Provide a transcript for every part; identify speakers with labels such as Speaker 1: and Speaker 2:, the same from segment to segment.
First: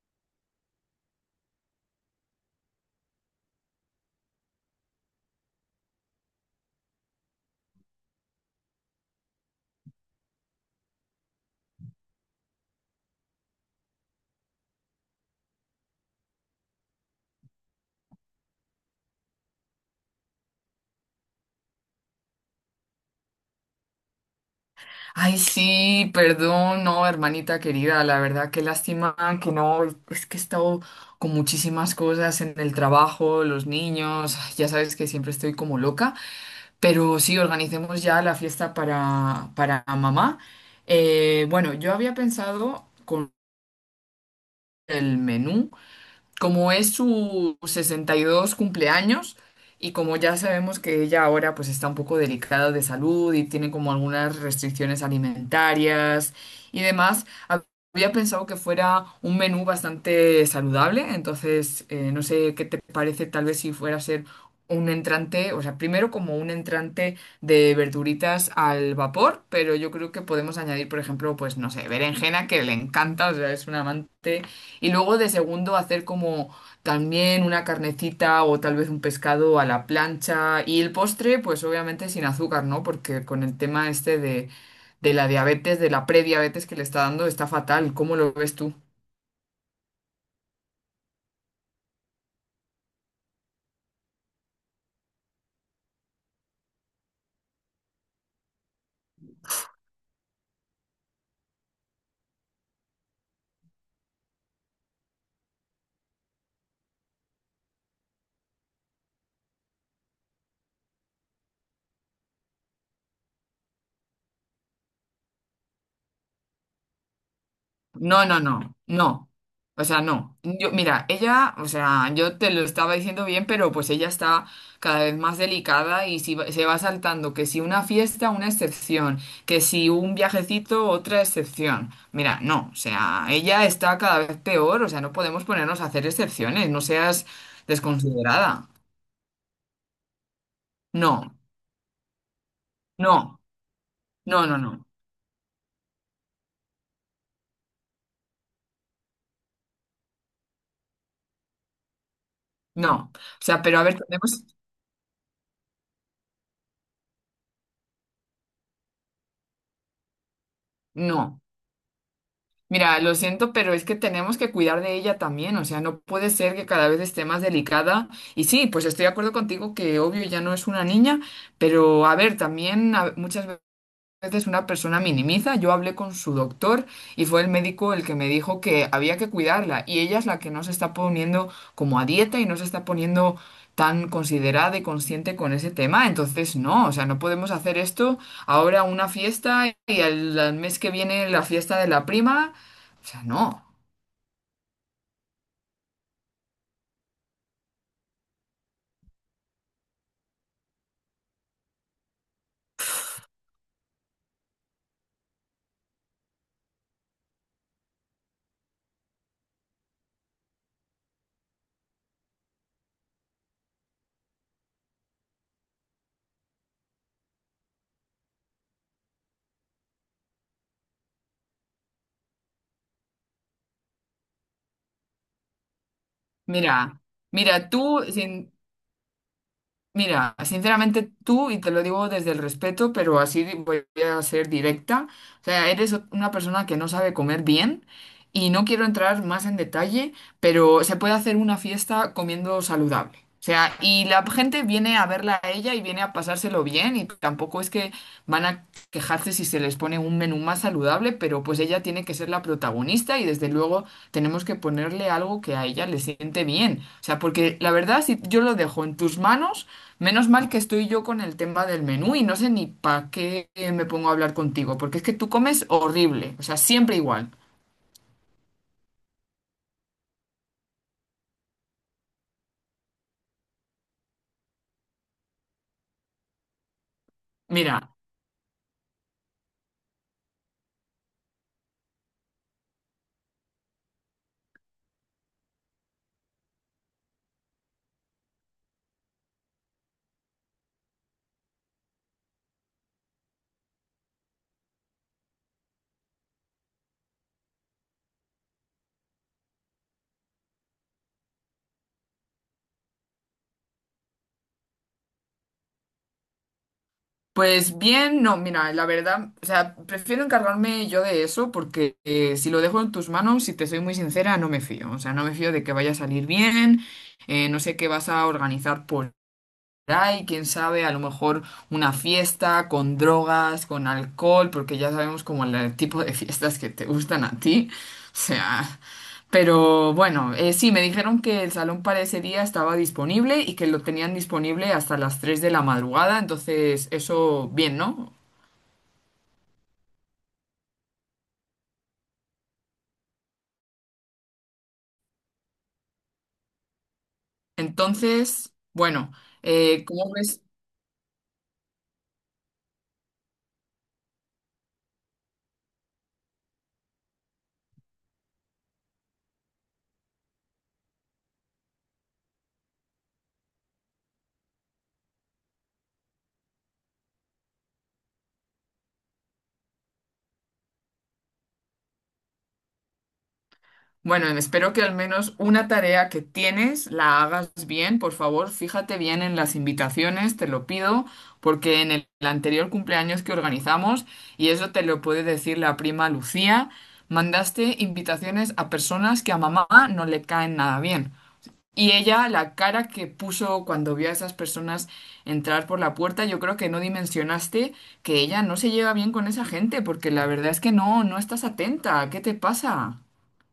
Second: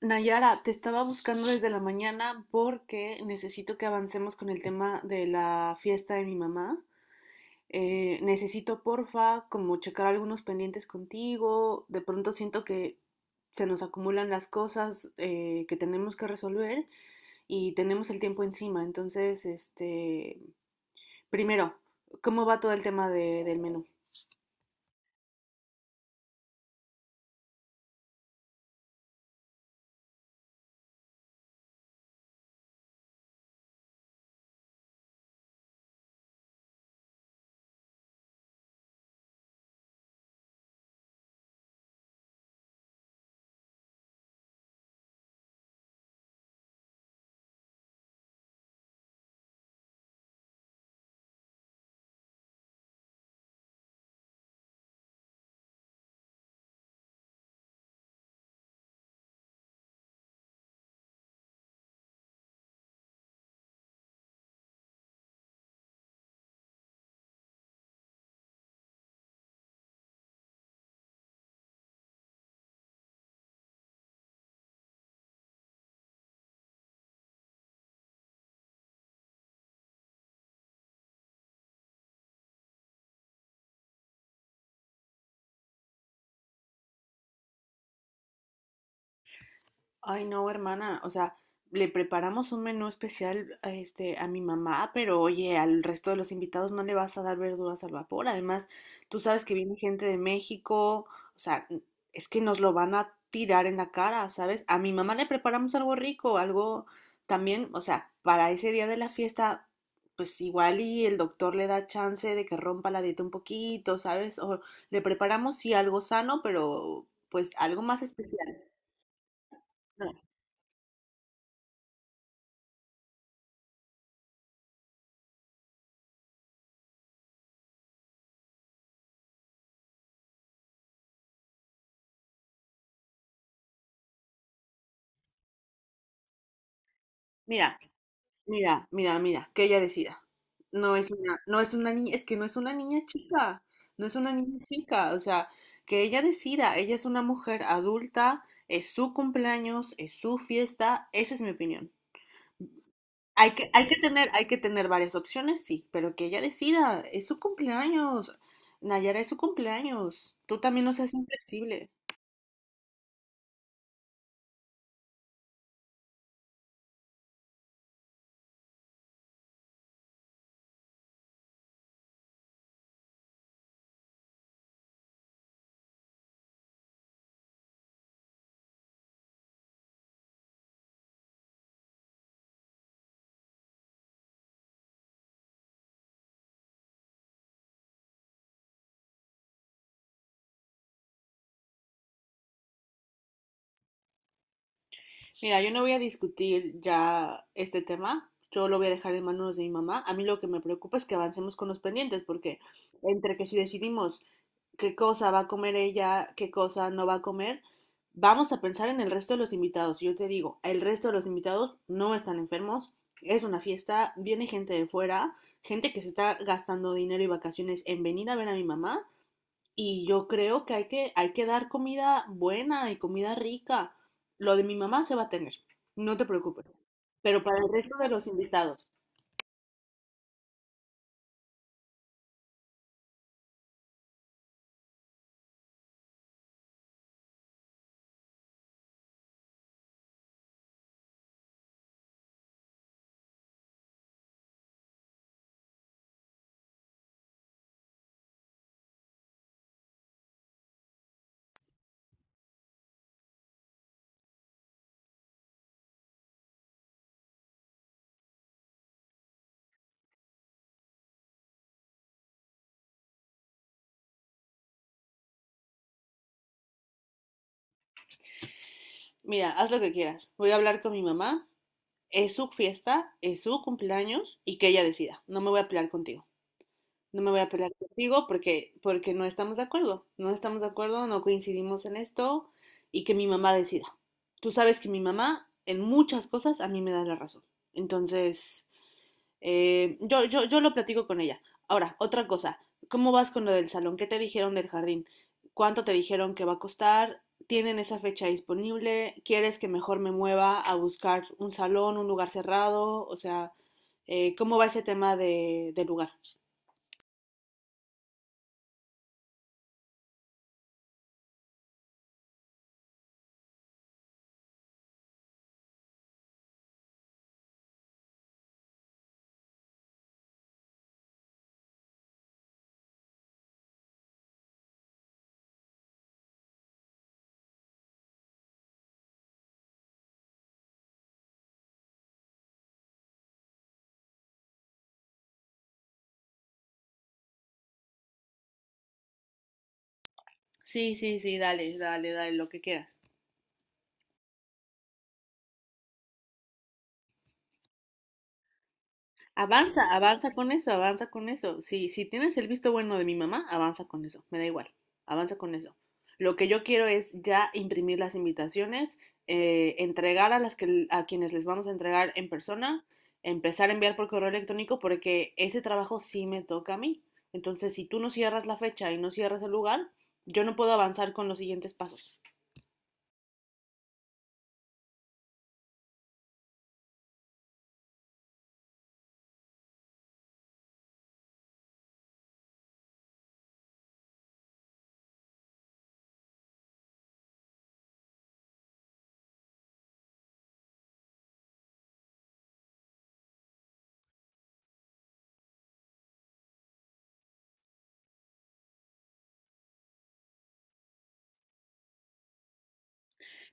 Speaker 1: Nayara, te estaba buscando desde la mañana porque necesito que avancemos con el tema de la fiesta de mi mamá. Necesito, porfa, como checar algunos pendientes contigo. De pronto siento que se nos acumulan las cosas, que tenemos que resolver y tenemos el tiempo encima. Entonces, este, primero, ¿cómo va todo el tema del menú?
Speaker 2: Ay, sí, perdón, no, hermanita querida, la verdad, qué lástima que no, es que he estado con muchísimas cosas en el trabajo, los niños, ay, ya sabes que siempre estoy como loca, pero sí, organicemos ya la fiesta para mamá. Bueno, yo había pensado con el menú como es su 62 cumpleaños y como ya sabemos que ella ahora pues está un poco delicada de salud y tiene como algunas restricciones alimentarias y demás, había pensado que fuera un menú bastante saludable. Entonces, no sé qué te parece, tal vez si fuera a ser un entrante, o sea, primero como un entrante de verduritas al vapor, pero yo creo que podemos añadir, por ejemplo, pues no sé, berenjena que le encanta, o sea, es un amante, y luego de segundo hacer como también una carnecita o tal vez un pescado a la plancha. Y el postre, pues obviamente sin azúcar, ¿no? Porque con el tema este de la diabetes, de la prediabetes que le está dando, está fatal. ¿Cómo lo ves tú?
Speaker 1: Ay, no, hermana, o sea, le preparamos un menú especial a, este, a mi mamá, pero oye, al resto de los invitados no le vas a dar verduras al vapor. Además, tú sabes que viene gente de México, o sea, es que nos lo van a tirar en la cara, ¿sabes? A mi mamá le preparamos algo rico, algo también, o sea, para ese día de la fiesta, pues igual y el doctor le da chance de que rompa la dieta un poquito, ¿sabes? O le preparamos sí algo sano, pero pues algo más
Speaker 2: No, no,
Speaker 1: especial.
Speaker 2: no, no. O sea,
Speaker 1: No,
Speaker 2: no. Yo, mira, ella, o sea, yo te lo estaba diciendo bien, pero pues ella está cada vez más delicada y si se va saltando que si una fiesta, una excepción, que si un viajecito, otra excepción. Mira, no, o sea, ella está cada vez peor, o sea, no podemos ponernos a hacer excepciones, no seas
Speaker 1: Mira.
Speaker 2: desconsiderada.
Speaker 1: Mira, mira, mira, que ella decida. No es
Speaker 2: No,
Speaker 1: una, no es una niña, es que no es una niña
Speaker 2: no,
Speaker 1: chica, no es una
Speaker 2: no, no,
Speaker 1: niña
Speaker 2: no,
Speaker 1: chica, o sea, que ella decida, ella es una mujer adulta, es su cumpleaños, es su fiesta, esa es mi opinión.
Speaker 2: no. O sea, pero a ver, tenemos...
Speaker 1: Hay que tener varias opciones, sí, pero que ella decida, es su cumpleaños, Nayara, es su cumpleaños, tú también no seas
Speaker 2: No.
Speaker 1: inflexible.
Speaker 2: Mira, lo siento, pero es que tenemos que cuidar de ella también, o sea, no puede ser que cada vez esté más delicada. Y sí, pues estoy de acuerdo contigo que obvio ya no es una niña, pero a ver, también muchas veces una persona minimiza. Yo hablé con su doctor y fue el médico el que me dijo que había que cuidarla, y ella es la que no se está poniendo como a dieta y no se está poniendo tan considerada y consciente con ese tema. Entonces, no, o sea, no podemos hacer esto ahora, una fiesta, y al mes que viene la fiesta de la prima. O sea, no.
Speaker 1: Mira, yo no voy a discutir ya este tema, yo lo voy a dejar en manos de mi mamá. A mí lo que me preocupa es que avancemos con los pendientes, porque entre que si decidimos qué cosa va a comer ella, qué cosa no va a comer, vamos a pensar en el resto de los invitados. Y yo te digo, el resto de los invitados no están enfermos, es una fiesta, viene gente de fuera, gente que se está gastando dinero y vacaciones en venir a ver a mi mamá y yo creo que hay que, hay que dar comida buena y comida rica. Lo de mi mamá se va a tener, no te preocupes.
Speaker 2: Mira,
Speaker 1: Pero para
Speaker 2: mira,
Speaker 1: el resto
Speaker 2: tú,
Speaker 1: de los invitados,
Speaker 2: Sinceramente tú, y te lo digo desde el respeto, pero así voy a ser directa, o sea, eres una persona que no sabe comer bien y no quiero entrar más en detalle, pero se puede hacer una fiesta comiendo saludable. O sea, y la gente viene a verla a ella y viene a pasárselo bien, y tampoco es que van a quejarse si se les pone un menú más saludable, pero pues ella tiene que ser la protagonista y desde luego tenemos que ponerle algo que a ella le siente bien. O sea, porque la verdad, si yo lo dejo en tus manos, menos mal que estoy yo con el tema del menú. Y no sé ni para qué me pongo a hablar contigo, porque es que tú comes horrible, o sea, siempre igual.
Speaker 1: mira, haz lo que quieras. Voy a hablar con mi mamá, es su fiesta, es su cumpleaños y que ella decida. No me voy a pelear contigo. No me voy a pelear
Speaker 2: Mira,
Speaker 1: contigo porque, porque no estamos de acuerdo. No estamos de acuerdo, no coincidimos en esto y que mi mamá decida. Tú sabes que mi mamá en muchas cosas a mí me da la razón. Entonces... Yo lo platico con ella. Ahora, otra cosa, ¿cómo vas con lo del salón? ¿Qué te dijeron del jardín? ¿Cuánto te dijeron que va a costar? ¿Tienen esa fecha disponible? ¿Quieres que mejor me mueva a buscar un salón, un lugar cerrado? O sea, ¿cómo va ese tema de lugar?
Speaker 2: pues bien, no, mira, la verdad, o sea, prefiero encargarme yo de eso, porque si lo dejo en tus manos, si te soy muy sincera, no me fío, o sea, no me fío de que vaya a salir bien. No sé qué vas a organizar, y quién sabe, a lo mejor una fiesta con drogas, con alcohol, porque ya sabemos como el tipo de fiestas que te gustan a ti. O sea, pero bueno, sí, me dijeron que el salón para ese día estaba disponible y que lo tenían disponible hasta las 3 de la madrugada, entonces eso bien, ¿no?
Speaker 1: Sí, sí, sí, dale, dale, dale, lo que quieras.
Speaker 2: Entonces, bueno,
Speaker 1: Avanza,
Speaker 2: ¿cómo
Speaker 1: avanza
Speaker 2: ves?
Speaker 1: con eso, avanza con eso. Si tienes el visto bueno de mi mamá, avanza con eso, me da igual, avanza con eso. Lo que yo quiero es ya imprimir las invitaciones, entregar a las que a quienes les vamos a entregar en persona, empezar a enviar por correo electrónico porque ese trabajo sí me toca a mí. Entonces, si tú no cierras la fecha y no cierras el lugar, yo no puedo avanzar con los siguientes pasos.
Speaker 2: Bueno, espero que al menos una tarea que tienes la hagas bien. Por favor, fíjate bien en las invitaciones, te lo pido, porque en el anterior cumpleaños que organizamos, y eso te lo puede decir la prima Lucía, mandaste invitaciones a personas que a mamá no le caen nada bien. Y ella, la cara que puso cuando vio a esas personas entrar por la puerta, yo creo que no dimensionaste que ella no se lleva bien con esa gente, porque la verdad es que no, no estás atenta. ¿Qué te pasa?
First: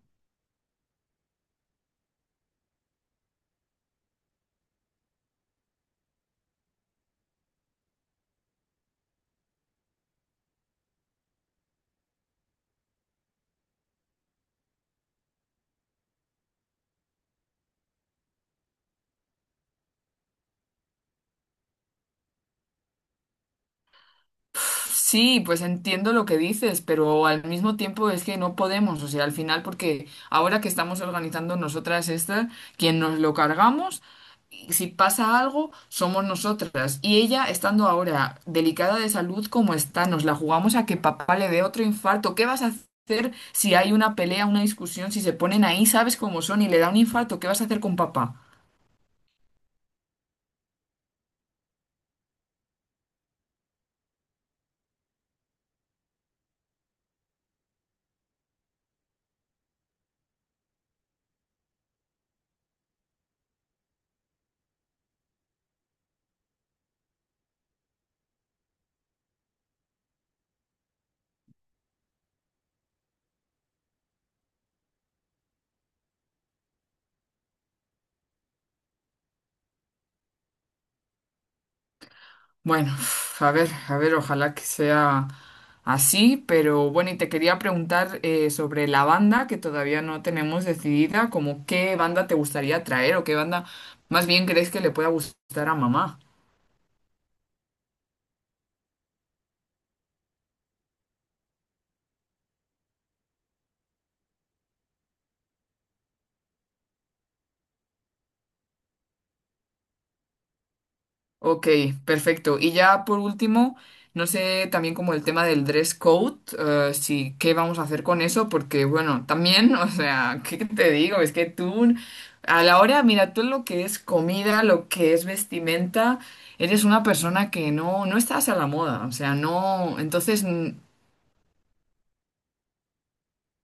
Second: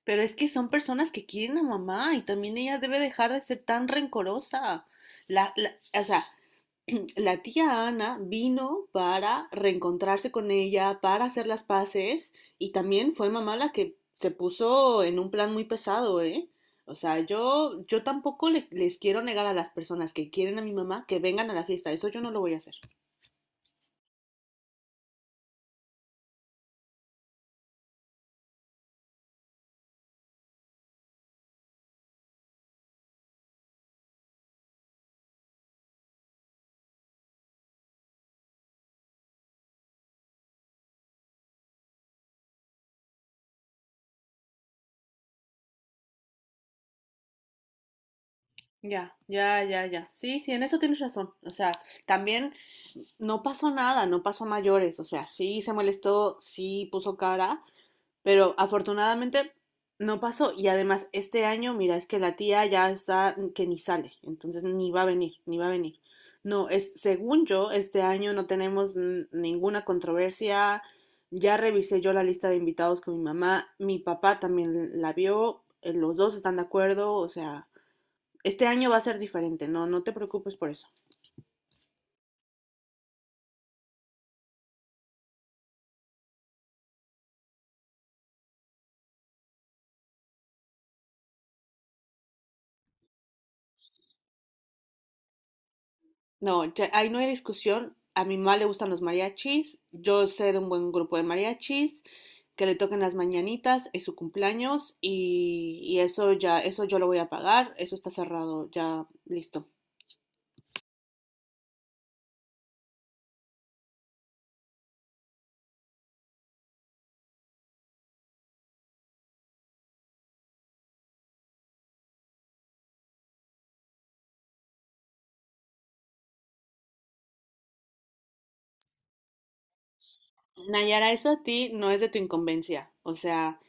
Speaker 1: Pero es que son personas que quieren a mamá y también ella debe dejar de ser tan rencorosa. La, la- o sea, la tía Ana vino para reencontrarse con ella, para hacer las paces, y también fue mamá la que se puso en un plan muy pesado, ¿eh? O sea, yo tampoco les quiero negar a las personas que quieren a mi mamá que vengan a la fiesta, eso yo no lo voy a hacer.
Speaker 2: Sí, pues entiendo lo que dices, pero al mismo tiempo es que no podemos, o sea, al final, porque ahora que estamos organizando nosotras esta, quien nos lo cargamos, y si pasa algo, somos nosotras. Y ella, estando ahora delicada de salud como está, nos la jugamos a que papá le dé otro infarto. ¿Qué vas a hacer si hay una pelea, una discusión, si se ponen ahí, sabes cómo son, y le da un infarto? ¿Qué vas a hacer con papá?
Speaker 1: Ya, ya, ya, ya. Sí, sí, en eso tienes razón. O sea, también no pasó nada, no pasó a mayores, o sea, sí se molestó, sí puso cara, pero afortunadamente no pasó. Y además, este año, mira, es que la tía ya está que ni sale. Entonces ni va a venir, ni va a venir. No, es, según yo, este año no tenemos ninguna controversia. Ya revisé yo la lista de invitados con mi mamá. Mi papá también la vio. Los dos están de acuerdo. O sea, este año va a ser diferente. No, no te preocupes por eso.
Speaker 2: Bueno, a ver, ojalá que sea así, pero bueno, y te quería preguntar sobre la banda que todavía no tenemos decidida, como qué banda te gustaría traer o qué banda más bien crees que le pueda gustar a mamá.
Speaker 1: No, ahí no hay discusión. A mi mamá le gustan los mariachis. Yo sé de un buen grupo de mariachis que le toquen las mañanitas, es su cumpleaños y eso ya, eso yo lo voy a pagar. Eso está cerrado, ya listo.
Speaker 2: Ok, perfecto. Y ya por último, no sé también como el tema del dress code, si qué vamos a hacer con eso, porque bueno, también, o sea, ¿qué te digo? Es que tú, a la hora, mira, tú lo que es comida, lo que es vestimenta, eres una persona que no, no estás a la moda, o sea, no, entonces,
Speaker 1: Nayara, eso a ti no es de tu incumbencia. O sea,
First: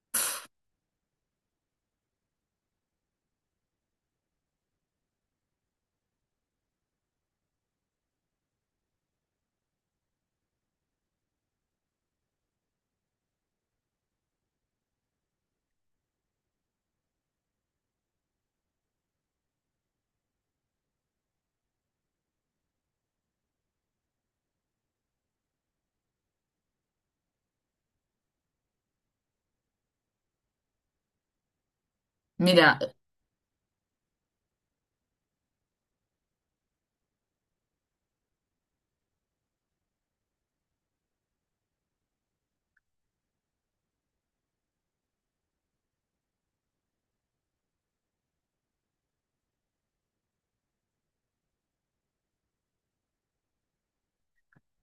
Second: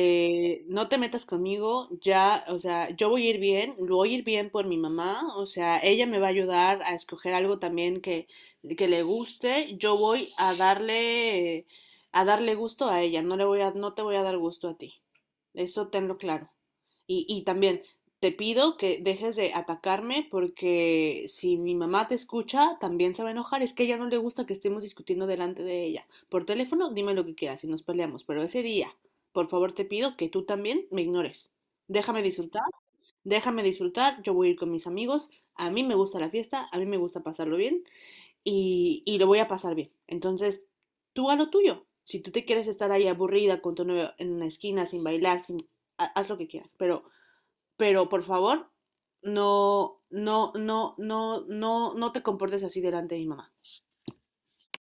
Speaker 1: no te metas conmigo, ya, o sea, yo voy a ir bien, lo voy a ir bien por mi mamá, o sea, ella me va a ayudar a escoger algo también que le guste, yo voy a darle gusto a ella, no te voy a dar gusto a ti, eso tenlo claro. Y también te pido que dejes de atacarme porque si mi mamá te escucha, también se va a enojar, es que a ella no le gusta que estemos discutiendo delante de ella. Por teléfono, dime lo que quieras y nos peleamos, pero ese día por favor, te pido que tú también me ignores. Déjame disfrutar,
Speaker 2: mira.
Speaker 1: déjame disfrutar, yo voy a ir con mis amigos, a mí me gusta la fiesta, a mí me gusta pasarlo bien y lo voy a pasar bien. Entonces, tú a lo tuyo. Si tú te quieres estar ahí aburrida con tu novio en una esquina, sin bailar, sin, haz lo que quieras, pero por favor, no, no, no, no, no, no te comportes así delante de mi mamá.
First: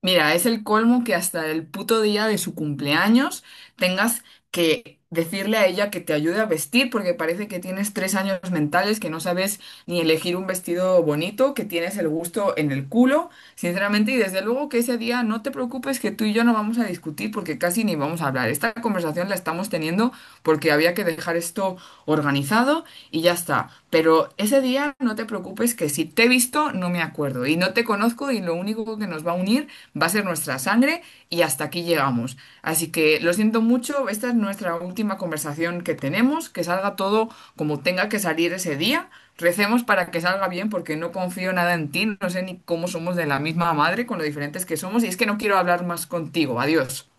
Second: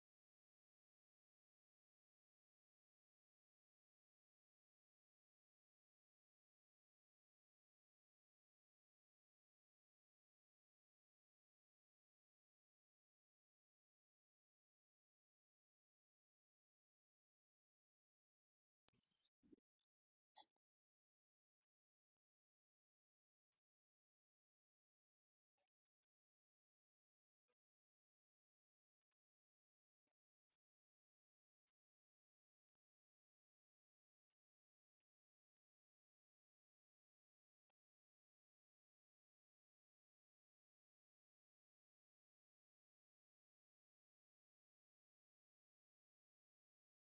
Speaker 2: Mira, es el colmo que hasta el puto día de su cumpleaños tengas que decirle a ella que te ayude a vestir porque parece que tienes tres años mentales, que no sabes ni elegir un vestido bonito, que tienes el gusto en el culo, sinceramente, y desde luego que ese día no te preocupes que tú y yo no vamos a discutir porque casi ni vamos a hablar. Esta conversación la estamos teniendo porque había que dejar esto organizado y ya está. Pero ese día no te preocupes, que si te he visto no me acuerdo y no te conozco, y lo único que nos va a unir va a ser nuestra sangre, y hasta aquí llegamos. Así que lo siento mucho, esta es nuestra última conversación que tenemos, que salga todo como tenga que salir ese día. Recemos para que salga bien porque no confío nada en ti, no sé ni cómo somos de la misma madre con lo diferentes que somos, y es que no quiero hablar más contigo. Adiós.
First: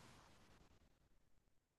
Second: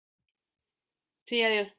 Speaker 1: Sí, adiós.